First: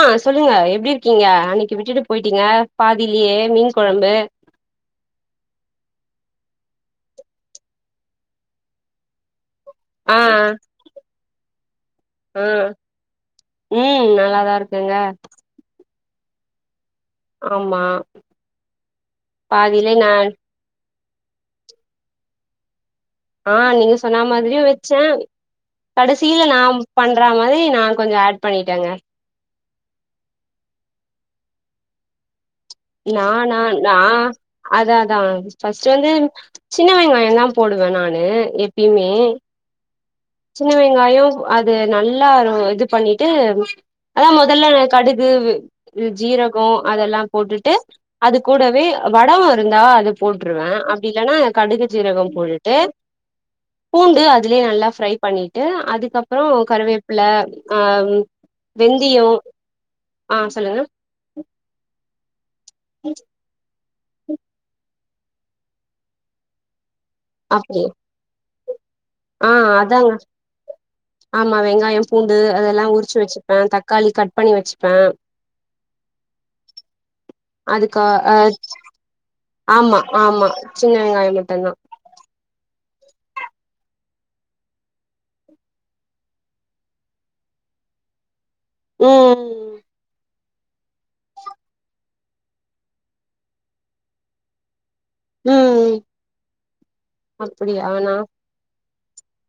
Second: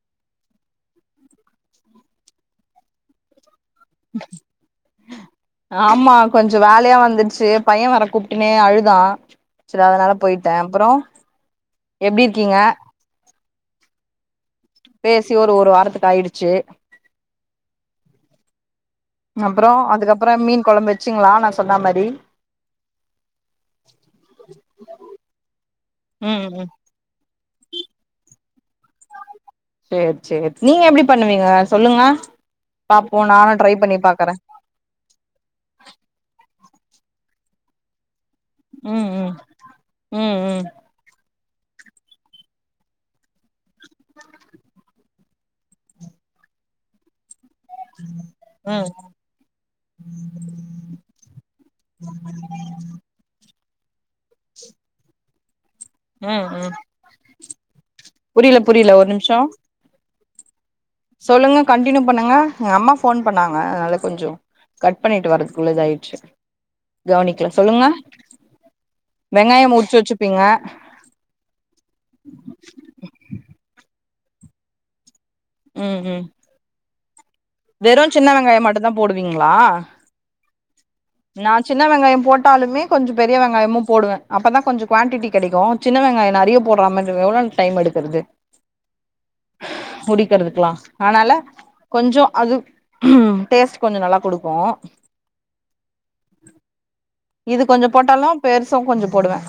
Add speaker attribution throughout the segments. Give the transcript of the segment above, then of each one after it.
Speaker 1: ஆஹ் சொல்லுங்க எப் பிடி இருக்கீங்க அன்னைக்கு விட்டுட்டு போயிட்டீங்க பாதிலயே மீன் கொழம்பு
Speaker 2: ஆமா கொஞ்ச வேலையா வந்துருச்சு பைய வேர கூப்பிட்டனே அழுதா சரி அதனால
Speaker 1: ஆ
Speaker 2: போயிட்டே அப்புற எப்டி இருக்கீங்க
Speaker 1: உம் நல்லா
Speaker 2: பேசி ஒரு ஒரு வாரத்துக்கு ஆயிடுச்சு.
Speaker 1: ஆமா
Speaker 2: அப்புற
Speaker 1: பாதிலே நா
Speaker 2: அதுக்கப்புற மீன் கொழம்பு வச் வந்துச்சுங்களா நா சொன்னா மாரி
Speaker 1: ஆஹ் நீங்க சொன்ன மாதிரியு வச்சே
Speaker 2: ம்
Speaker 1: கடைசியில நா
Speaker 2: ம்
Speaker 1: பண்ற மாதிரி நா கொஞ்ச ஆட் பண்ணிட்டங்க
Speaker 2: சரி சரி நீங்க எப்படி பண்ணுவீங்க சொல்லுங்க பாப்போ நானு
Speaker 1: நானா
Speaker 2: ட்ரை
Speaker 1: நா
Speaker 2: பண்ணி பாக்குறே
Speaker 1: அதா அதா ஃபஸ்ட் வந்து சின்ன வெங்காயந்தா போடுவே நானு
Speaker 2: ம்
Speaker 1: எப்பயுமே
Speaker 2: ம் ம் ம்
Speaker 1: சின்ன வெங்காயம் அது நல்லா இது பண்ணிட்டு அதா முதல்ல கடுகு ஜீரக அதெல்லாம் போட்டுட்டு அது கூடவே
Speaker 2: ம்
Speaker 1: வடவ இருந்தா அது போட்டுருவே அப்டி இல்லனா கடுகு ஜீரகம் போட்டுட்டு பூண்டு அதுலே நல்ல ஃப்ரை பண்ணி விட்டு
Speaker 2: ம்
Speaker 1: அதுக்கப்புறம்
Speaker 2: ம்
Speaker 1: கருவேப்பில ஆ
Speaker 2: புரியல புரியல ஒரு
Speaker 1: வெந்தியோ
Speaker 2: நிமிஷம்
Speaker 1: ஆ சொல்லுங்க
Speaker 2: சொல்லுங்க கண்ட்டுனியூ பண்ணுங்க அம்மா ஃபோன் பண்ணாங்க அதனா கொஞ்சோ கட் பண்ணிட்டு வராதுக்குள்ள இது ஆயிச்சு கவனிக்கல
Speaker 1: அப்டியே
Speaker 2: சொல்லுங்க
Speaker 1: ஆ
Speaker 2: வெங்காயம் உரிச்சு
Speaker 1: அதாங்க
Speaker 2: வச்சுப்பீங்க
Speaker 1: ஆமா வெங்காயம் பூண்டு அதெல்லாம் உரிச்சு வச்சுப்பேன் தக்காளி க பண்ணி வச்சுப்பே
Speaker 2: ம் ம்
Speaker 1: அதுக்கு
Speaker 2: வெறும் சின்ன
Speaker 1: அ
Speaker 2: வெங்காயம் மட்டும்தா போடுவீங்களா
Speaker 1: ஆமா ஆமா சின்ன வெங்காயோ
Speaker 2: நான்
Speaker 1: மட்டுந்தா
Speaker 2: சின்ன வெங்காயம் போட்டாலுமே கொஞ்சோ பெரிய வெங்காயமு போடுவே அப்பதான் கொஞ்சோ குவான்டிடி கிடைக்கூ சின்ன வெங்காயம் நெறைய போடுற மாறி எவ்ளோ டைம் எடுக்கறது
Speaker 1: ம்
Speaker 2: இருக்கிறதுக்கலா ஆனால கொஞ்சோ அது ம் டேஸ்ட் கொஞ்சோ நல்லா குடுக்கூ
Speaker 1: ம்
Speaker 2: இது கொஞ்சோ
Speaker 1: அப்டியா நா
Speaker 2: போட்டாலும் பெருசும் கொஞ்சோ போடுவே [inaudible]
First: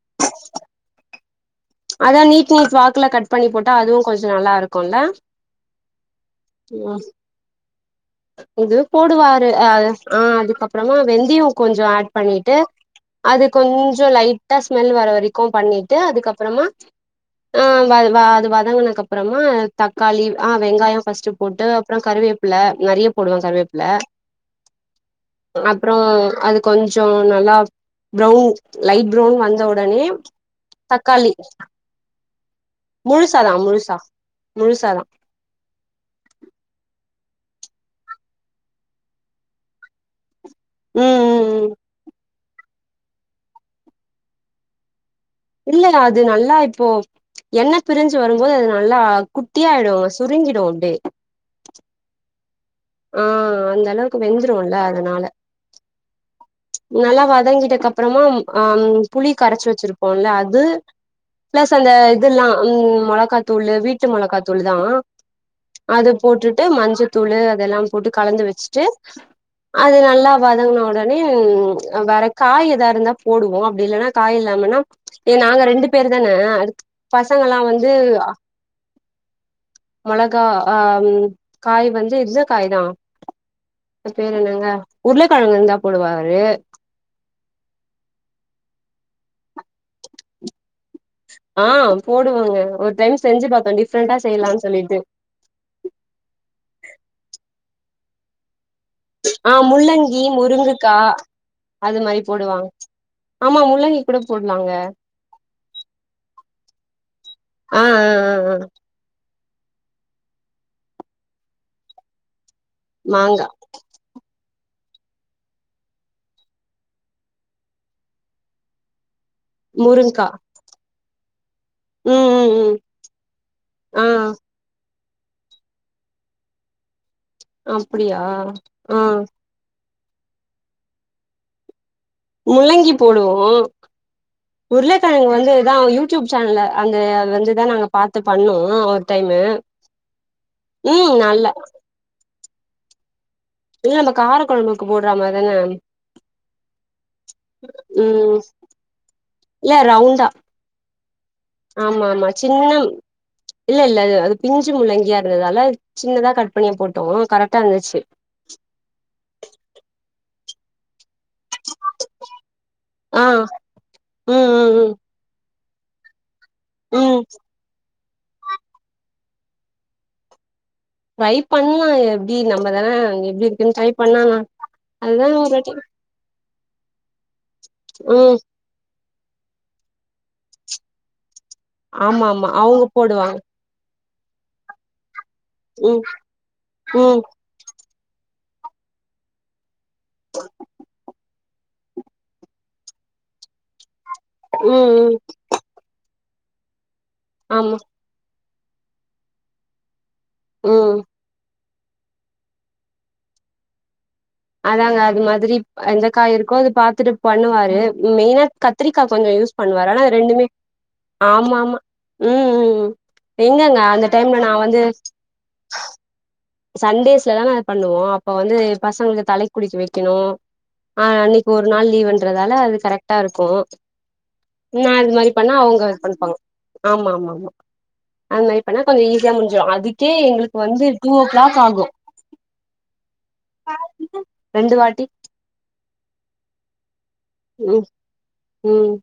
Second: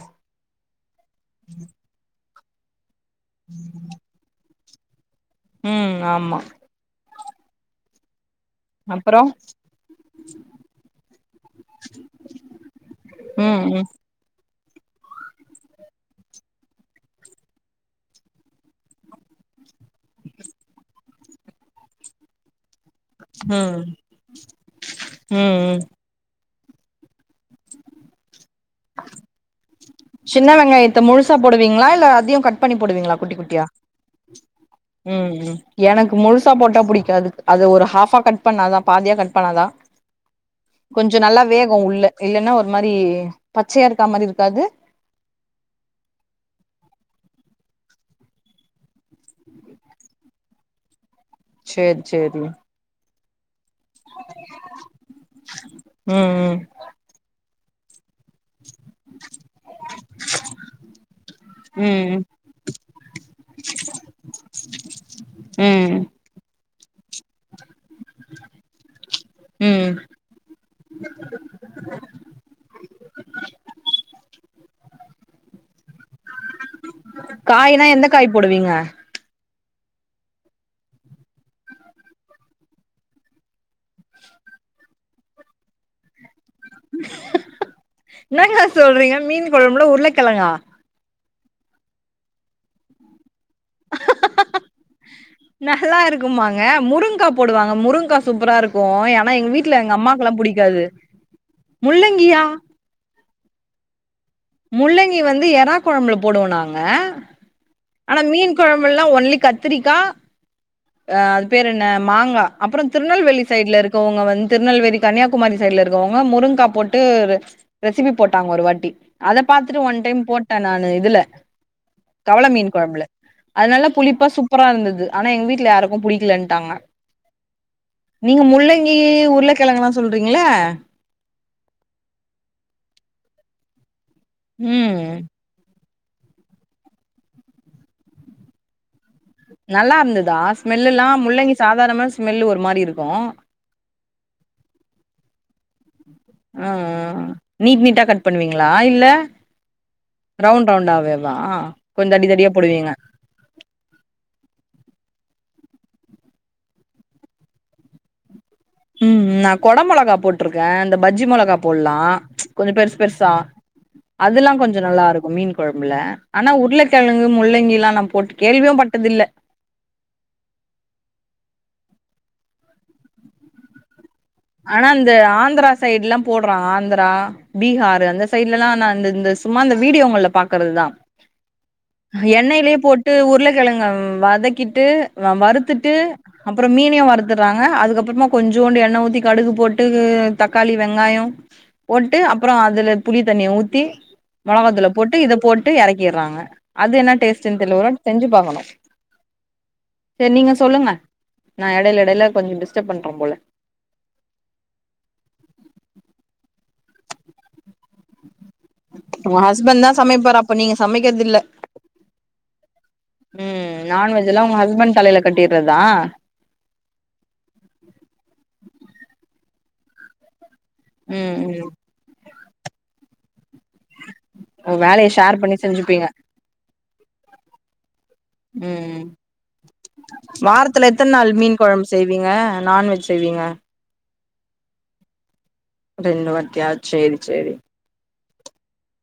Speaker 1: அத நீ் நீட் வா கட் பண்ணி போட்ட அதுவு கொஞ்சோ நல்லா இருக்கூ க்கொல்ல
Speaker 2: ம் ஆமா
Speaker 1: இது
Speaker 2: அப்றோ
Speaker 1: போடுவாரு ஆ அதுக்கப்பறமா வெந்தயம் கொஞ்சோ ஆட் பண்ணிட்டு அது
Speaker 2: ம் ம்
Speaker 1: கொஞ்சோ லைட் ட்ட ஸ்மெல் வர வரைக்கூ பண்ணிட்டு அதுக்கப்பறமா ஹ வ அது வதங்கனதுக்கு அப்பறமா தக்காளி ஆஹ் வெங்காயம் ஃபர்ஸ்ட்டு போட்டு அப்பறோ கருவேப்பில நறைய போடுவே
Speaker 2: ம்
Speaker 1: கருவேப்ல
Speaker 2: ம் ம்
Speaker 1: அப்றோ அது கொஞ்சோ நல்லா புரவுன் லைட் பரவோன் வந்தவுட
Speaker 2: சின்ன வெங்காயத்த முழுசா போடுவீங்ளா இல்ல அதையு கட் பண்ணி போடுவீங்ளா குட்டி
Speaker 1: முழுசாதா
Speaker 2: குட்டியா
Speaker 1: முழுசா முழுசாதா
Speaker 2: ம் ம் எனக்கு முழுசா போட்டா புடிக்காது அது ஒரு ஹாஃபா கட் பண்ணாதா பாதியா கட் பண்ணாதா கொஞ்சோ
Speaker 1: ம்
Speaker 2: நல்லா
Speaker 1: ம் ம்
Speaker 2: வேகோ உள்ள இல்லனா ஒரு மாரி பச்சயா இருக்கா மாரி இருக்காது
Speaker 1: இல்ல அது நல்லா இப்போ எண்ண பிரிஞ்சு வரும்போது அது நல்லா குட்டியாய்டோ சுருங்கிடோ அப்டே
Speaker 2: செர் செரி
Speaker 1: ஆ அந்த அளவுக்கு வெந்துருல அதனால
Speaker 2: ம்
Speaker 1: நல்லா வதங்கிட்ட அப்றமா அ புளி கரச்சி வச்சிருப்போ ல அது பிளஸ் அந்த
Speaker 2: ம்
Speaker 1: இதுல்லா மொளகாத்தூள் வீட்டு மொளகாத்தூள் தா
Speaker 2: ம் ம்
Speaker 1: அது போட்டுட் ட்டு மஞ்சதூள் இதெல்லா போட்டு கலந்து வெச்சுட்டு
Speaker 2: ம்
Speaker 1: அது நல்லா வதங்ன உடனே ம் வேற காய் எதா இருந்தா போடுவோ அப்டி இல்லன்னா காய் இல்லாமனா ஏ நாங்க ரெண்டு பேரு தான அடுத் பசங்கெல்லா
Speaker 2: காய்னா
Speaker 1: வந்து
Speaker 2: எந்த
Speaker 1: அ
Speaker 2: காய் போடுவீங்க
Speaker 1: மெளகா ஆ காய் ம் வந்து இந்த காய் தா பேரு என்னங்க உருளக்கெழங்கு இருந்தா போடுவாரு
Speaker 2: இன்னாங்கா சொல்றீங்க மீன் கொழம்புல உருளக்கெழங்கா
Speaker 1: ஆ போடுவாங்க ஒரு டைம் செஞ்சு பாத்தோ டிஃப்ரெண்டா செய்யலான்னு சொல்லிட்டு
Speaker 2: நல்லா இருக்குமாங்க முருங்கா போடுவாங் முருங்கா சூப்பரா இருக் இப்போ ஏனா எங்க
Speaker 1: ஆ
Speaker 2: வீட்ல எங்க
Speaker 1: முள்ளங்கி
Speaker 2: அம்மாக்குலா புடிக்காது
Speaker 1: முருங்குக்கா அது மாரி
Speaker 2: முள்ளங்கியா
Speaker 1: போடுவாங்க ஆமா முள்ளங்கி கூட போடலாங்க
Speaker 2: முள்ளங்கி வந்து எற கொழம்புல போடுவோ நாங்க
Speaker 1: ஆ ஆ
Speaker 2: ஆனா
Speaker 1: ஆ ஆ
Speaker 2: மீன் கொழம்புல்லா ஒன்லி கத் திரிக்கா அது பேர் என்ன மாங்கா அப்பறோ திருநெல்வேலி
Speaker 1: மாங்கா
Speaker 2: சைட்ல இருக்கவோங்க வந்து திருநெல்வேலி கன்னியாகுமரி சைட்ல இருக்கவோங்க முருங்கா போட்டு ரெ ரெசிபி போட்டாங் ஒரு வாட்டி அத பாத்துட்டு ஒன் டைம்
Speaker 1: முருங்கா
Speaker 2: போட்டே நானு இதுல
Speaker 1: ம் ம் ம்
Speaker 2: கொழும்புல அதனால
Speaker 1: ஆ
Speaker 2: புளிப்பா சூப்பரா இருந் துது ஆனா எங் வீட்ல யாருக்கு புடிகலென்டாங்க
Speaker 1: அப்டியா
Speaker 2: நீங்க முள்ளங்கி
Speaker 1: ஆ
Speaker 2: உருள கெழங்குலா சொல்றீங்கல
Speaker 1: முள்ளங்கி போடுவோ
Speaker 2: ம்
Speaker 1: உருளக்கெழங்கு வந்துதா யூ டுயூப் சேனல்ல அ [unintelligible] அது வந்துதா நாங்க பாத்து பண்ணோ டைமு
Speaker 2: நல்லா இருந்துதா ஸ்மெல்லெல்லா
Speaker 1: ம் நல்லா
Speaker 2: முள்ளங்கி சாதாரணமா ஸ்மெல்லு ஒரு மாரி இரு க்கு
Speaker 1: இல்ல நம்ம கார கொழம்புக்கு போடுறா மார் தான
Speaker 2: அ நீட் நீட்டா கட்
Speaker 1: ம்
Speaker 2: பண்ணுவீங்ளா இல்ல
Speaker 1: இல்ல ரவுண்டா
Speaker 2: ரவுண் ரண்வுடாவே
Speaker 1: ஆமா ஆமா சின்னம் இல்ல இல்ல அது பிஞ்சு முள்ளங்கியா இருந்ததால சின்னதா கட் பண்ணியு போட்டோ கரெக்டா இந்துச்சு
Speaker 2: உம் நா கொட மொளகா போட்ருக்கே இந்த பஜ்ஜி மொளகா போல்லா ப்ச் கொஞ்சொ பெருசு
Speaker 1: ஆ
Speaker 2: பெருசா
Speaker 1: ம்
Speaker 2: அதெல்லா கொஞ்சொ
Speaker 1: ம்
Speaker 2: நல்லாருக்கு மீன் கொழம்புல ஆனா
Speaker 1: ம் ம்
Speaker 2: உருளக்கெழங்கு முள்ளங்கில்லா நா போட்டு கேள்வியும் பட்டதில்ல
Speaker 1: ட்ரை பண்ணலாம் எப்டி நம்மதான எப்டி இருக்குன்னு ட்ரை பண்ணலா
Speaker 2: ஆனா இந்த
Speaker 1: அதுதா ஒரு
Speaker 2: ஆந்திரா
Speaker 1: வாட்டி
Speaker 2: சைடுல்லாம் போட் அப்புறம் ஆந்திரா பீஹார் அந்த
Speaker 1: ம்
Speaker 2: சைட்ல எல்லா நான் இந்த இந்த சும்மா அந்த வீடியோங்கள்ல பாக்கறதுதான்
Speaker 1: ஆமா ஆமா
Speaker 2: எண்ணைலியே
Speaker 1: அவுங்க
Speaker 2: போட்டு
Speaker 1: போடுவாங்க
Speaker 2: உருள கிழங்க ம் வதக்கிட்டு வ வறுத்துட்டு
Speaker 1: ம்
Speaker 2: அப்புறொம் மீனையும்
Speaker 1: ம்
Speaker 2: வறுத்துடுறாங்க அதுக்கப் அப்புறமா கொஞ்சோண்டு எண்ண ஊத்தி கடுகு போட் டு தக்காளி வெங்காயம் போட்டு அப்புறொ அதுல புளி தண்ணிய ஊத்தி மொளகாத் தூள
Speaker 1: ம்
Speaker 2: போட்டு
Speaker 1: ம்
Speaker 2: இத போட்டு எறக் கீறாங்க அது என்ன டேஸ்ட்டுன்னு
Speaker 1: ஆமா
Speaker 2: தெரியல ஒரு வாட்டி செஞ்சு பாக்கணு சரி நீங்க சொல்லுங்க
Speaker 1: ம்
Speaker 2: நா எடையில எடையில கொஞ்ச டிஸ்டர்ப் பண்றே போல
Speaker 1: அதாங்க அது மாதிரி எந்த காய் இருக்கோ அது பாத்துட்டு பண்ணுவாரு மெய்னா கத்திரிக்கா கொஞ்ச
Speaker 2: உங்க
Speaker 1: யூஸ்
Speaker 2: ஹஸ்பண்ட்
Speaker 1: பண்ணுவாரு
Speaker 2: தா
Speaker 1: ஆனா
Speaker 2: சமைப்பாரு
Speaker 1: ரெண்டுமே
Speaker 2: அப்ப நீங்க சமைக்கிறது இல்ல
Speaker 1: ஆமா ஆமா ம் ம்
Speaker 2: ம்
Speaker 1: எங்கங்க அந்த
Speaker 2: நான்வெஜ்
Speaker 1: டைம்ல
Speaker 2: எல்லா
Speaker 1: நா
Speaker 2: உங்க
Speaker 1: வந்து
Speaker 2: ஹஸ்பண்ட் தலையில கட்டிர்றதா
Speaker 1: சண்டேஸ்ல தான அது பண்ணுவோ அப்ப வந்து பசங்களுக்கு தா தலைக் குளிக்க வெக்கணு ஆஹ்
Speaker 2: ம்
Speaker 1: அன்னைக்கு ஒரு
Speaker 2: ம்
Speaker 1: நாள்லீவுன் ரால அது கரெக்டா இருக்கு
Speaker 2: உங்க
Speaker 1: நா
Speaker 2: வேலைய
Speaker 1: இது மாரி
Speaker 2: ஷேர்
Speaker 1: பண்ணா
Speaker 2: பண்ணி
Speaker 1: அவுங்க அது
Speaker 2: செஞ்சுப்பீங்க
Speaker 1: பண்ணுப்பாங்க ஆமா ஆமா ஆமா மாரி பண்ணா கொஞ்ச
Speaker 2: ம்
Speaker 1: ஈஸியா முடிஞ்சிடும் அதுக்கே எங்களுக்கு வந்து
Speaker 2: வாரத்துல
Speaker 1: டூ ஓ
Speaker 2: நாள் மீன்
Speaker 1: கிளாக் ஆகு
Speaker 2: கொழம்பு செய்வீங்க நான்வெஜ் செய்வீங்க
Speaker 1: ரெண்டு வாட்டி
Speaker 2: ரெண்டு வாட்டியா சேரி சேரி
Speaker 1: ம் ம்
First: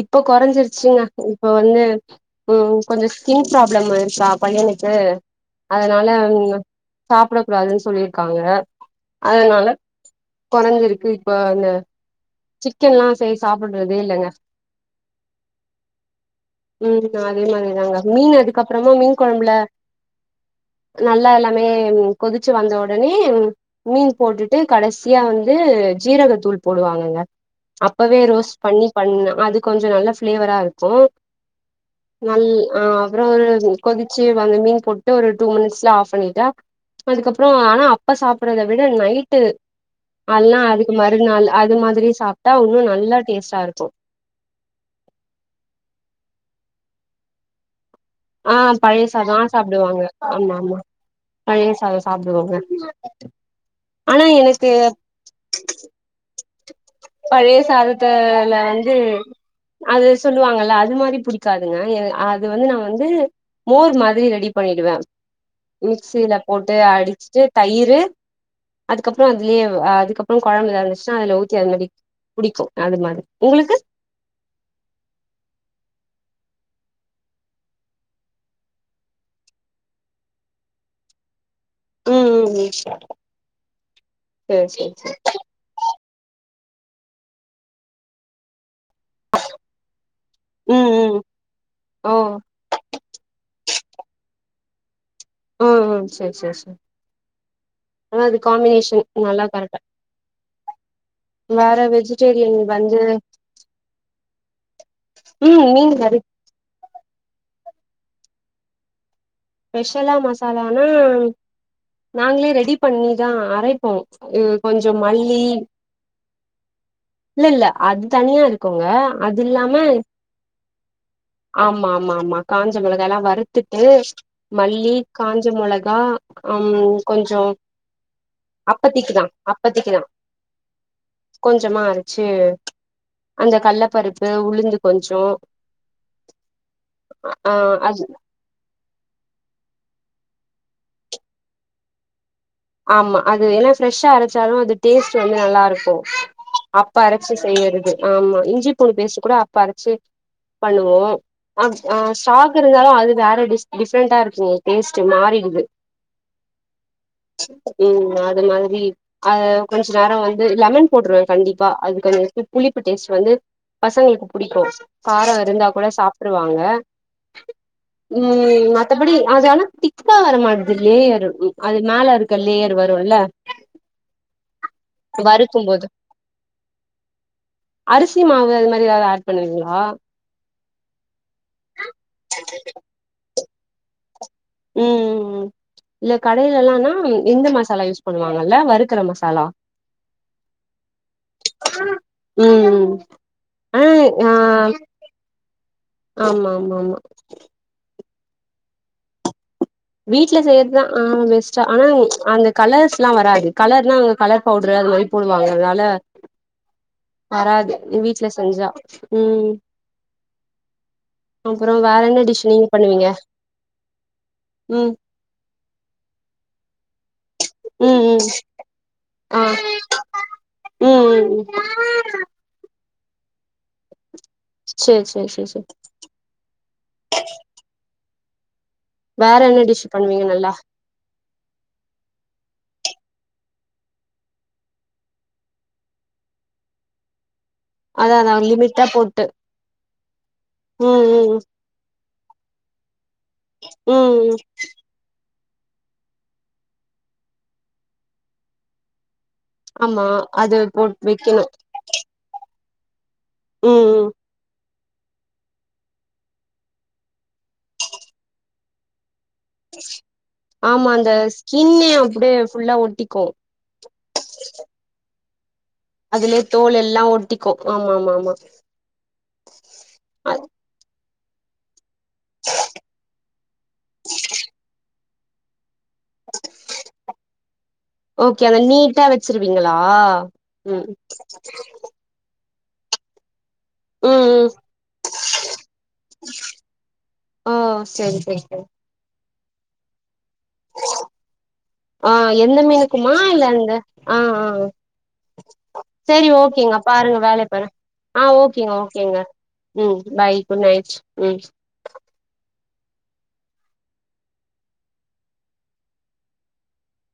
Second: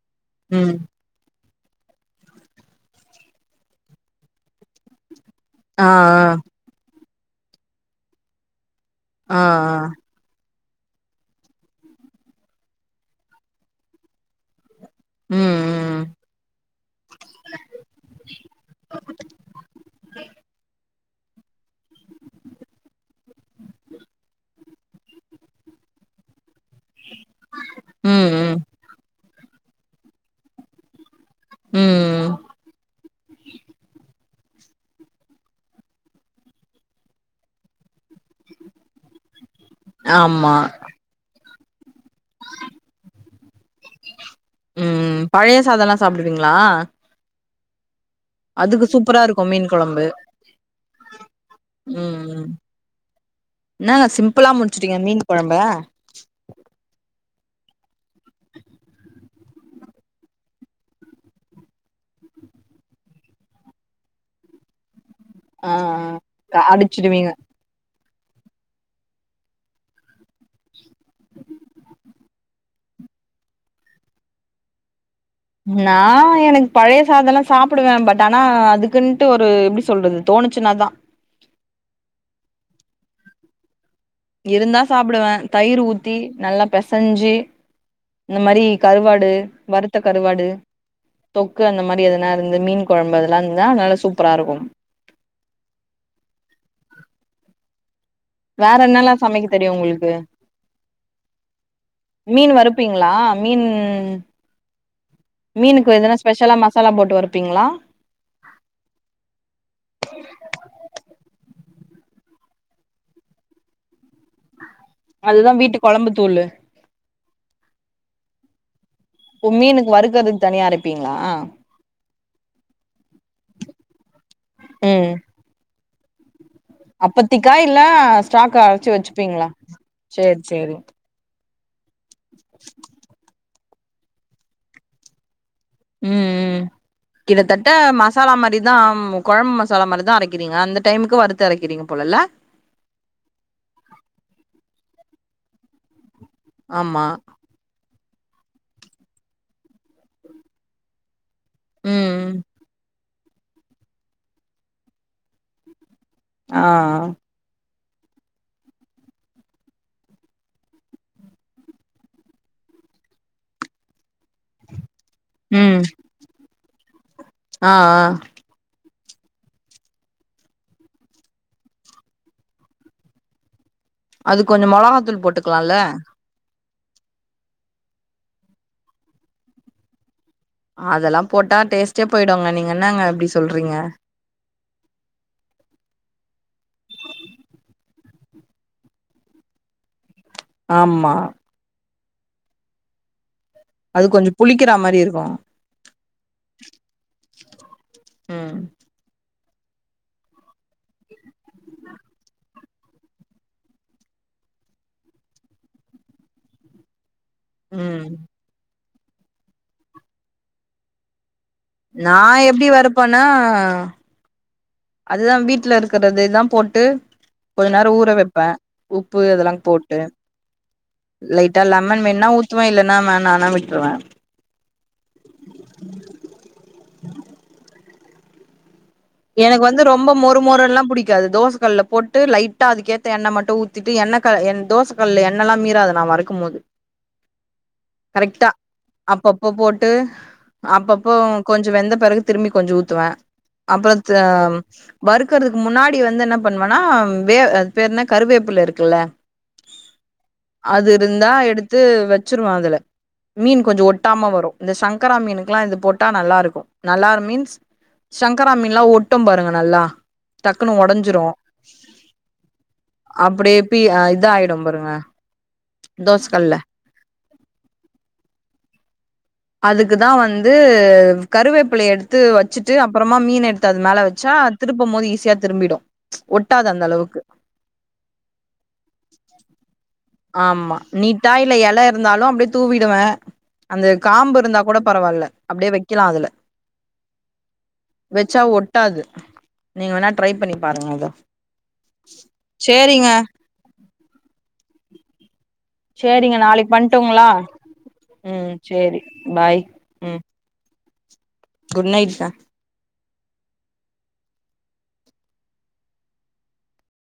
Speaker 1: இப்போ
Speaker 2: ம்
Speaker 1: குறஞ்சிருச்சுங்க வந்து ம் கொஞ்ச ஸ்கின் ப்ராப்ளம் இருக்கா பையனுக்கு
Speaker 2: ஆ
Speaker 1: அதனால
Speaker 2: ஆ
Speaker 1: சாப்ட கூடாதுன்னு சொல்லியிருக்காங்க
Speaker 2: ஆ ஆ
Speaker 1: கொறஞ்சிருக்கு இப்ப அந்த சிக்கன்ல்லா செய்சி சாப்டுறதே இல்லங்க
Speaker 2: ம் ம்
Speaker 1: ம் அதே மாரிதாங்க மீன் அதுக்கப்பறமா மீன் கொழம்புல நல்லா எல்லாமே கொதிச்சு வந்த உடனே மீன் போட்டுட்டு கடைசியா வந்து ஜீரகத்தூள் போடுவாங்க அப்பவே ரோஸ்
Speaker 2: ம்
Speaker 1: பண்ணி பண்ண அது கொஞ்ச நல்ல ஃபிளேவரா இருக்கு
Speaker 2: ம் ம்
Speaker 1: நல் ஆ அப்புறம் கொதிச்சு அந்த மீன் போட்டு ஒரு டூ மினிட்ஸ்ல ஆஃப் பண்ணிட்டா அதுக்கப்பறம் ஆனா அப்ப சாப்படுறத விட நைட்டு
Speaker 2: ஆமா
Speaker 1: அல்லாம் அதுக்கு மறுநாள் அது மாதி சாப்ட்டா உன்னு நல்லா டேஸா இருக்கு
Speaker 2: ம் ம் பழைய சாத எல்லா சாப்டுவீங்களா
Speaker 1: ஆ
Speaker 2: அதுக்கு சூப்பரா இருக்கு
Speaker 1: பழயசாதம்
Speaker 2: மீன் கொழம்பு
Speaker 1: சாப்டுவாங்க ஆமா ஆமா பழைய சாதம்
Speaker 2: ம் ம்
Speaker 1: சாப்டுவாங்க
Speaker 2: என்னங்க
Speaker 1: ஆனா
Speaker 2: சிம்பிளா
Speaker 1: எனக்கு
Speaker 2: முடிச்சுட்டீங்க மீன் கொழம்ப
Speaker 1: பழைய சாதத்தல வந்து அது சொல்லுவாங்கல்ல அது மாரி புடிக்காதுங்க அது வந்து நான் வந்து மோர் மாதிரி ரெடி பண்ணிடுவேன்.
Speaker 2: ஆ
Speaker 1: மிக்சில
Speaker 2: ஆ
Speaker 1: போட்டு
Speaker 2: அடிச்சிடுவீங்க
Speaker 1: அடிச்சிட்டு தயிரு அதுக்கப்பறம் அதுலயே அதுக்கப்பறம் கொழம்புல இருந்துச்சுன்னா அதுல ஊ ாடி [unintelligible] பிடிக்கும் அந்த மாரி உங்களுக்கு
Speaker 2: நான் எனக்கு பழைய சாதம் எல்லாம் சாப்பிடுவேன் பட் ஆனா அதுக்குன்ட்டு ஒரு எப்படி சொல்றது தோணுச்சுன்னாதான்
Speaker 1: உம் உம் உம்
Speaker 2: இருந்தா சாப்பிடுவேன் தயிர் ஊத்தி நல்லா பெசஞ்சு இந்த மாரி கருவாடு வறுத்த கருவாடு
Speaker 1: ம் ம்
Speaker 2: தொக்கு அந்த மாரி
Speaker 1: ஓ
Speaker 2: எதினா இருந்தா மீன் கொழம்பு இதெல்லா இருந்தா நல்ல சூப்பரா இருக்கும்
Speaker 1: ம் ம் சேரி சேரி சேரி ஆனா அது
Speaker 2: வேற
Speaker 1: காம்பினேஷன்
Speaker 2: என்னாலா
Speaker 1: நல்லா
Speaker 2: சமைக்க தெரியு
Speaker 1: கரெக்டா
Speaker 2: உங்களுக்கு
Speaker 1: வேற
Speaker 2: மீன்
Speaker 1: வெஜிடேரியன் வந்து
Speaker 2: வறுப்பீங்களா மீன்
Speaker 1: ம் மீன்
Speaker 2: மீனுக்கு
Speaker 1: கறி
Speaker 2: எதுனா ஸ்பெஷலா மசாலா போட்டு வறுப் பீங்களா
Speaker 1: ஸ்பெஷலா மசாலானா நாங்களே ரெடி பண்ணிதா அரைப்போ உ
Speaker 2: அதுதா வீட்டு கொழம்புத் தூளு
Speaker 1: இல்ல இல்ல அது தனியா இருக்கோங்க அது
Speaker 2: ஓ
Speaker 1: இல்லாம
Speaker 2: மீனுக்கு வறுக்கறதுக்கு தனியா அரைப்பீங்களா
Speaker 1: ஆமா ஆமா ஆமா காஞ்ச மெளகாலா வறுத்துட்டு மல்லி
Speaker 2: ம்
Speaker 1: காஞ்ச மொ ளகா
Speaker 2: அப்பத்திக்கா இல்ல ஸ்டாக்கா அரச்சு
Speaker 1: அப்பத்திக்குதா
Speaker 2: வச்சுப்பீங்களா
Speaker 1: அப்பத்திக்குதா
Speaker 2: செரி செரி
Speaker 1: கொஞ்சமா அர ச்சு அந்த கள்ளப்பருப்பு உளுந்து கொஞ்சோ
Speaker 2: உம் உம்
Speaker 1: ஆ
Speaker 2: கிட்டத்தட்ட
Speaker 1: அது
Speaker 2: மசாலா மாரிதா ஆ மு கொழம்ப மசாலா மாரிதா அரைக்கிறீங்க அந்த டைம்க்கு வறுத்து அரைக்கிறீங்க போலல்ல
Speaker 1: ஆமா அது என்னா ஃப்ரெஷ்ஷா அரச்சாலு அது டேஸ்ட் வந்து நல்லா இருக்கு அப்பா
Speaker 2: ஆமா
Speaker 1: அரச்சு செய்யறது ஆமா இஞ்சி பூண்டு பேஸ்ட் கூட அப்ப அரச்சு பண்ணுவோ அ ஆ
Speaker 2: ம்
Speaker 1: ஸ்டாக் இருந்தாலு அது வேறடி டிஃப்ரெண்டா இருக்குங்க டேஸ்ட்டு மாறிடுது
Speaker 2: ஆஹ்
Speaker 1: உஹ்ம் அது மாரி அது கொஞ்ச நேர வந்து லெமன் போட்டுருவே கண்டிப்பா அதுக்கு அதுருக்க புளிப்பு டேஸ்ட் வந்து பசங்களுக்கு புடிக்கு கார இருந்தா
Speaker 2: ம்
Speaker 1: கூட சாப்பிடுவாங்க
Speaker 2: ஆ ஆ
Speaker 1: உம் மத் மத்தபடி அது ஆன திக்கா வரமாட்து லேயர் அது மேல ருக்க லேயர் வருல்ல
Speaker 2: அதுக் கொஞ்சோ மொளகாத்தூள்
Speaker 1: வறுக்கும்
Speaker 2: போட்டுக்கலால்ல
Speaker 1: போது அரிசி மாவு அது மாரி ஏதாவது ஆட் பண்ணுவீங்களா
Speaker 2: அதெல்லாம் போட்டா டேஸ்டே போயுடுங்க நீங்க என்னங்க அப்டிச் சொல்றீங்க
Speaker 1: உம் உம் உம். இல்ல கடையில எல்லானா இந்த மசாலா யூஸ் பண்ணுவாங்கல்ல வறுக்கற மசாலா
Speaker 2: ஆமா
Speaker 1: உம் உம்
Speaker 2: அது
Speaker 1: ஆஹ்
Speaker 2: கொஞ்சோ புளிக்கிற
Speaker 1: யாஹ்
Speaker 2: மாரி இருக்கு
Speaker 1: ஆமா ஆமா ஆமா
Speaker 2: ஆஹ்
Speaker 1: வீட்ல செய்யறதுதான் ஆஹ் பெஸ்டா ஆனா அந்த கலர்ஸ்லாம் வராது கலர்னா அங்க கலர் பவுட்ரு அது மாரி போடுவாங்க அதனால வராது நீ
Speaker 2: ம்
Speaker 1: வீட்டுல செஞ்சா உம்
Speaker 2: நான் எப்டி வறுப்போனா
Speaker 1: ம்
Speaker 2: அதுதான் வீட்டுல இருக்கிறதேதான் போட் டு கொஞ்ச நேரம்
Speaker 1: ம்
Speaker 2: ஊற
Speaker 1: ம்
Speaker 2: வெப்பேன். உப்பு
Speaker 1: ஆ
Speaker 2: இதெல்லாம் போட்டு
Speaker 1: ம் ம் ம்
Speaker 2: லைட்டா லெமன் வேனுனா ஊத்துவேன் இல்ல நானா நானா விட்டுருவேன்
Speaker 1: செரி செரி செரி செ
Speaker 2: எனக்கு வந்து ரொம்ப
Speaker 1: பண்ணுவீங்க
Speaker 2: மொறு
Speaker 1: நல்லா
Speaker 2: மொறுல்லா புடிக்காது தோச கல்லுல போட்டு லைட்டா அதுக்கேத் த எண்ணெ மட்டு ஊத்திட்டு எண்ண க எண் தோச கல்ல எண்ணெல்லா மீறாது நா வறுக்கு மோது
Speaker 1: அதா அதா
Speaker 2: கரெக்டா
Speaker 1: லிமிட்டா போட்டு
Speaker 2: அப்பப்போ போட்டு
Speaker 1: ம்
Speaker 2: அப்பப்போ
Speaker 1: ம்
Speaker 2: கொஞ்சோ வெந்த பிறகு திரும்பி கொஞ்சோ ஊத்துவே
Speaker 1: ம்
Speaker 2: அப்பளத்த
Speaker 1: ம்
Speaker 2: வறுத் குறதுக்கு முன்னாடி வந்து என்ன பண்ணுவேனா வே அது பெருன்னா கருவேப்புல்ல இருக்குல்ல
Speaker 1: ஆமா
Speaker 2: அது
Speaker 1: போட்
Speaker 2: இருந்தா
Speaker 1: வெக்கணு
Speaker 2: எடுத்து வச்சருவோ அதுல மீன் கொஞ்சோ
Speaker 1: ம் ம்
Speaker 2: ஒட்டாம வரு இந்த சங்கரா மீனுக்குல்லா இது போட்டா நல்லா இருக்கு நல்லாரு மீன்ஸ் சங் க்கராமீன்னுல்லா ஒட் டு பாருங்க நல்லா டக்குன்னு
Speaker 1: ஆமா அந்த
Speaker 2: ஓடஞ்சிரும்.
Speaker 1: ஸ்கின்னே அப்டியே ஃபுல்லா ஒட்டிக்கு
Speaker 2: அப்டியே [unintelligible] இதா ஆயிடும் பாருங்க
Speaker 1: அதுலியே
Speaker 2: தோசக்கல்ல
Speaker 1: தோல் எல்லா ஒட்டிக்கு ஆமா ஆமா ஆமா
Speaker 2: அதுக்குதா
Speaker 1: அ
Speaker 2: வந்து கருவேப்பில்லய எடுத் து வச்சுட்டு அப்றமா மீன் எடுத்த அது மேல வச்சா திருப்பமோது ஈஸ் சியா திரும்பிடும்
Speaker 1: ஓகே அத நீட்டா வச்சிருவீங்களா ம்
Speaker 2: தூவிடுவ அந்த
Speaker 1: ம்
Speaker 2: காம்பு
Speaker 1: ம்
Speaker 2: இருந்தா கூட பரவாயில்ல அப்படியே வைக்கலாம அதுல
Speaker 1: ஓ செரி செரி
Speaker 2: வெச்சா
Speaker 1: செரி
Speaker 2: ஒட்டாது நீங்கவெனா
Speaker 1: ஆ எந்த
Speaker 2: சேரிங்க
Speaker 1: மீனுக்குமா இல்ல அந்த ஆ ஆ சேரி
Speaker 2: சேரிங்க நாளைக்கு
Speaker 1: ஓகேங்க பாருங்க
Speaker 2: பண்ட்டுங்களா
Speaker 1: வேலைய பாருங்க ஆ
Speaker 2: ம்
Speaker 1: ஓகேங்க
Speaker 2: சேரி
Speaker 1: ஓகேங்க
Speaker 2: பாய்
Speaker 1: ம் பாய் குட் நைட் ம்
Speaker 2: குட் நைட் சா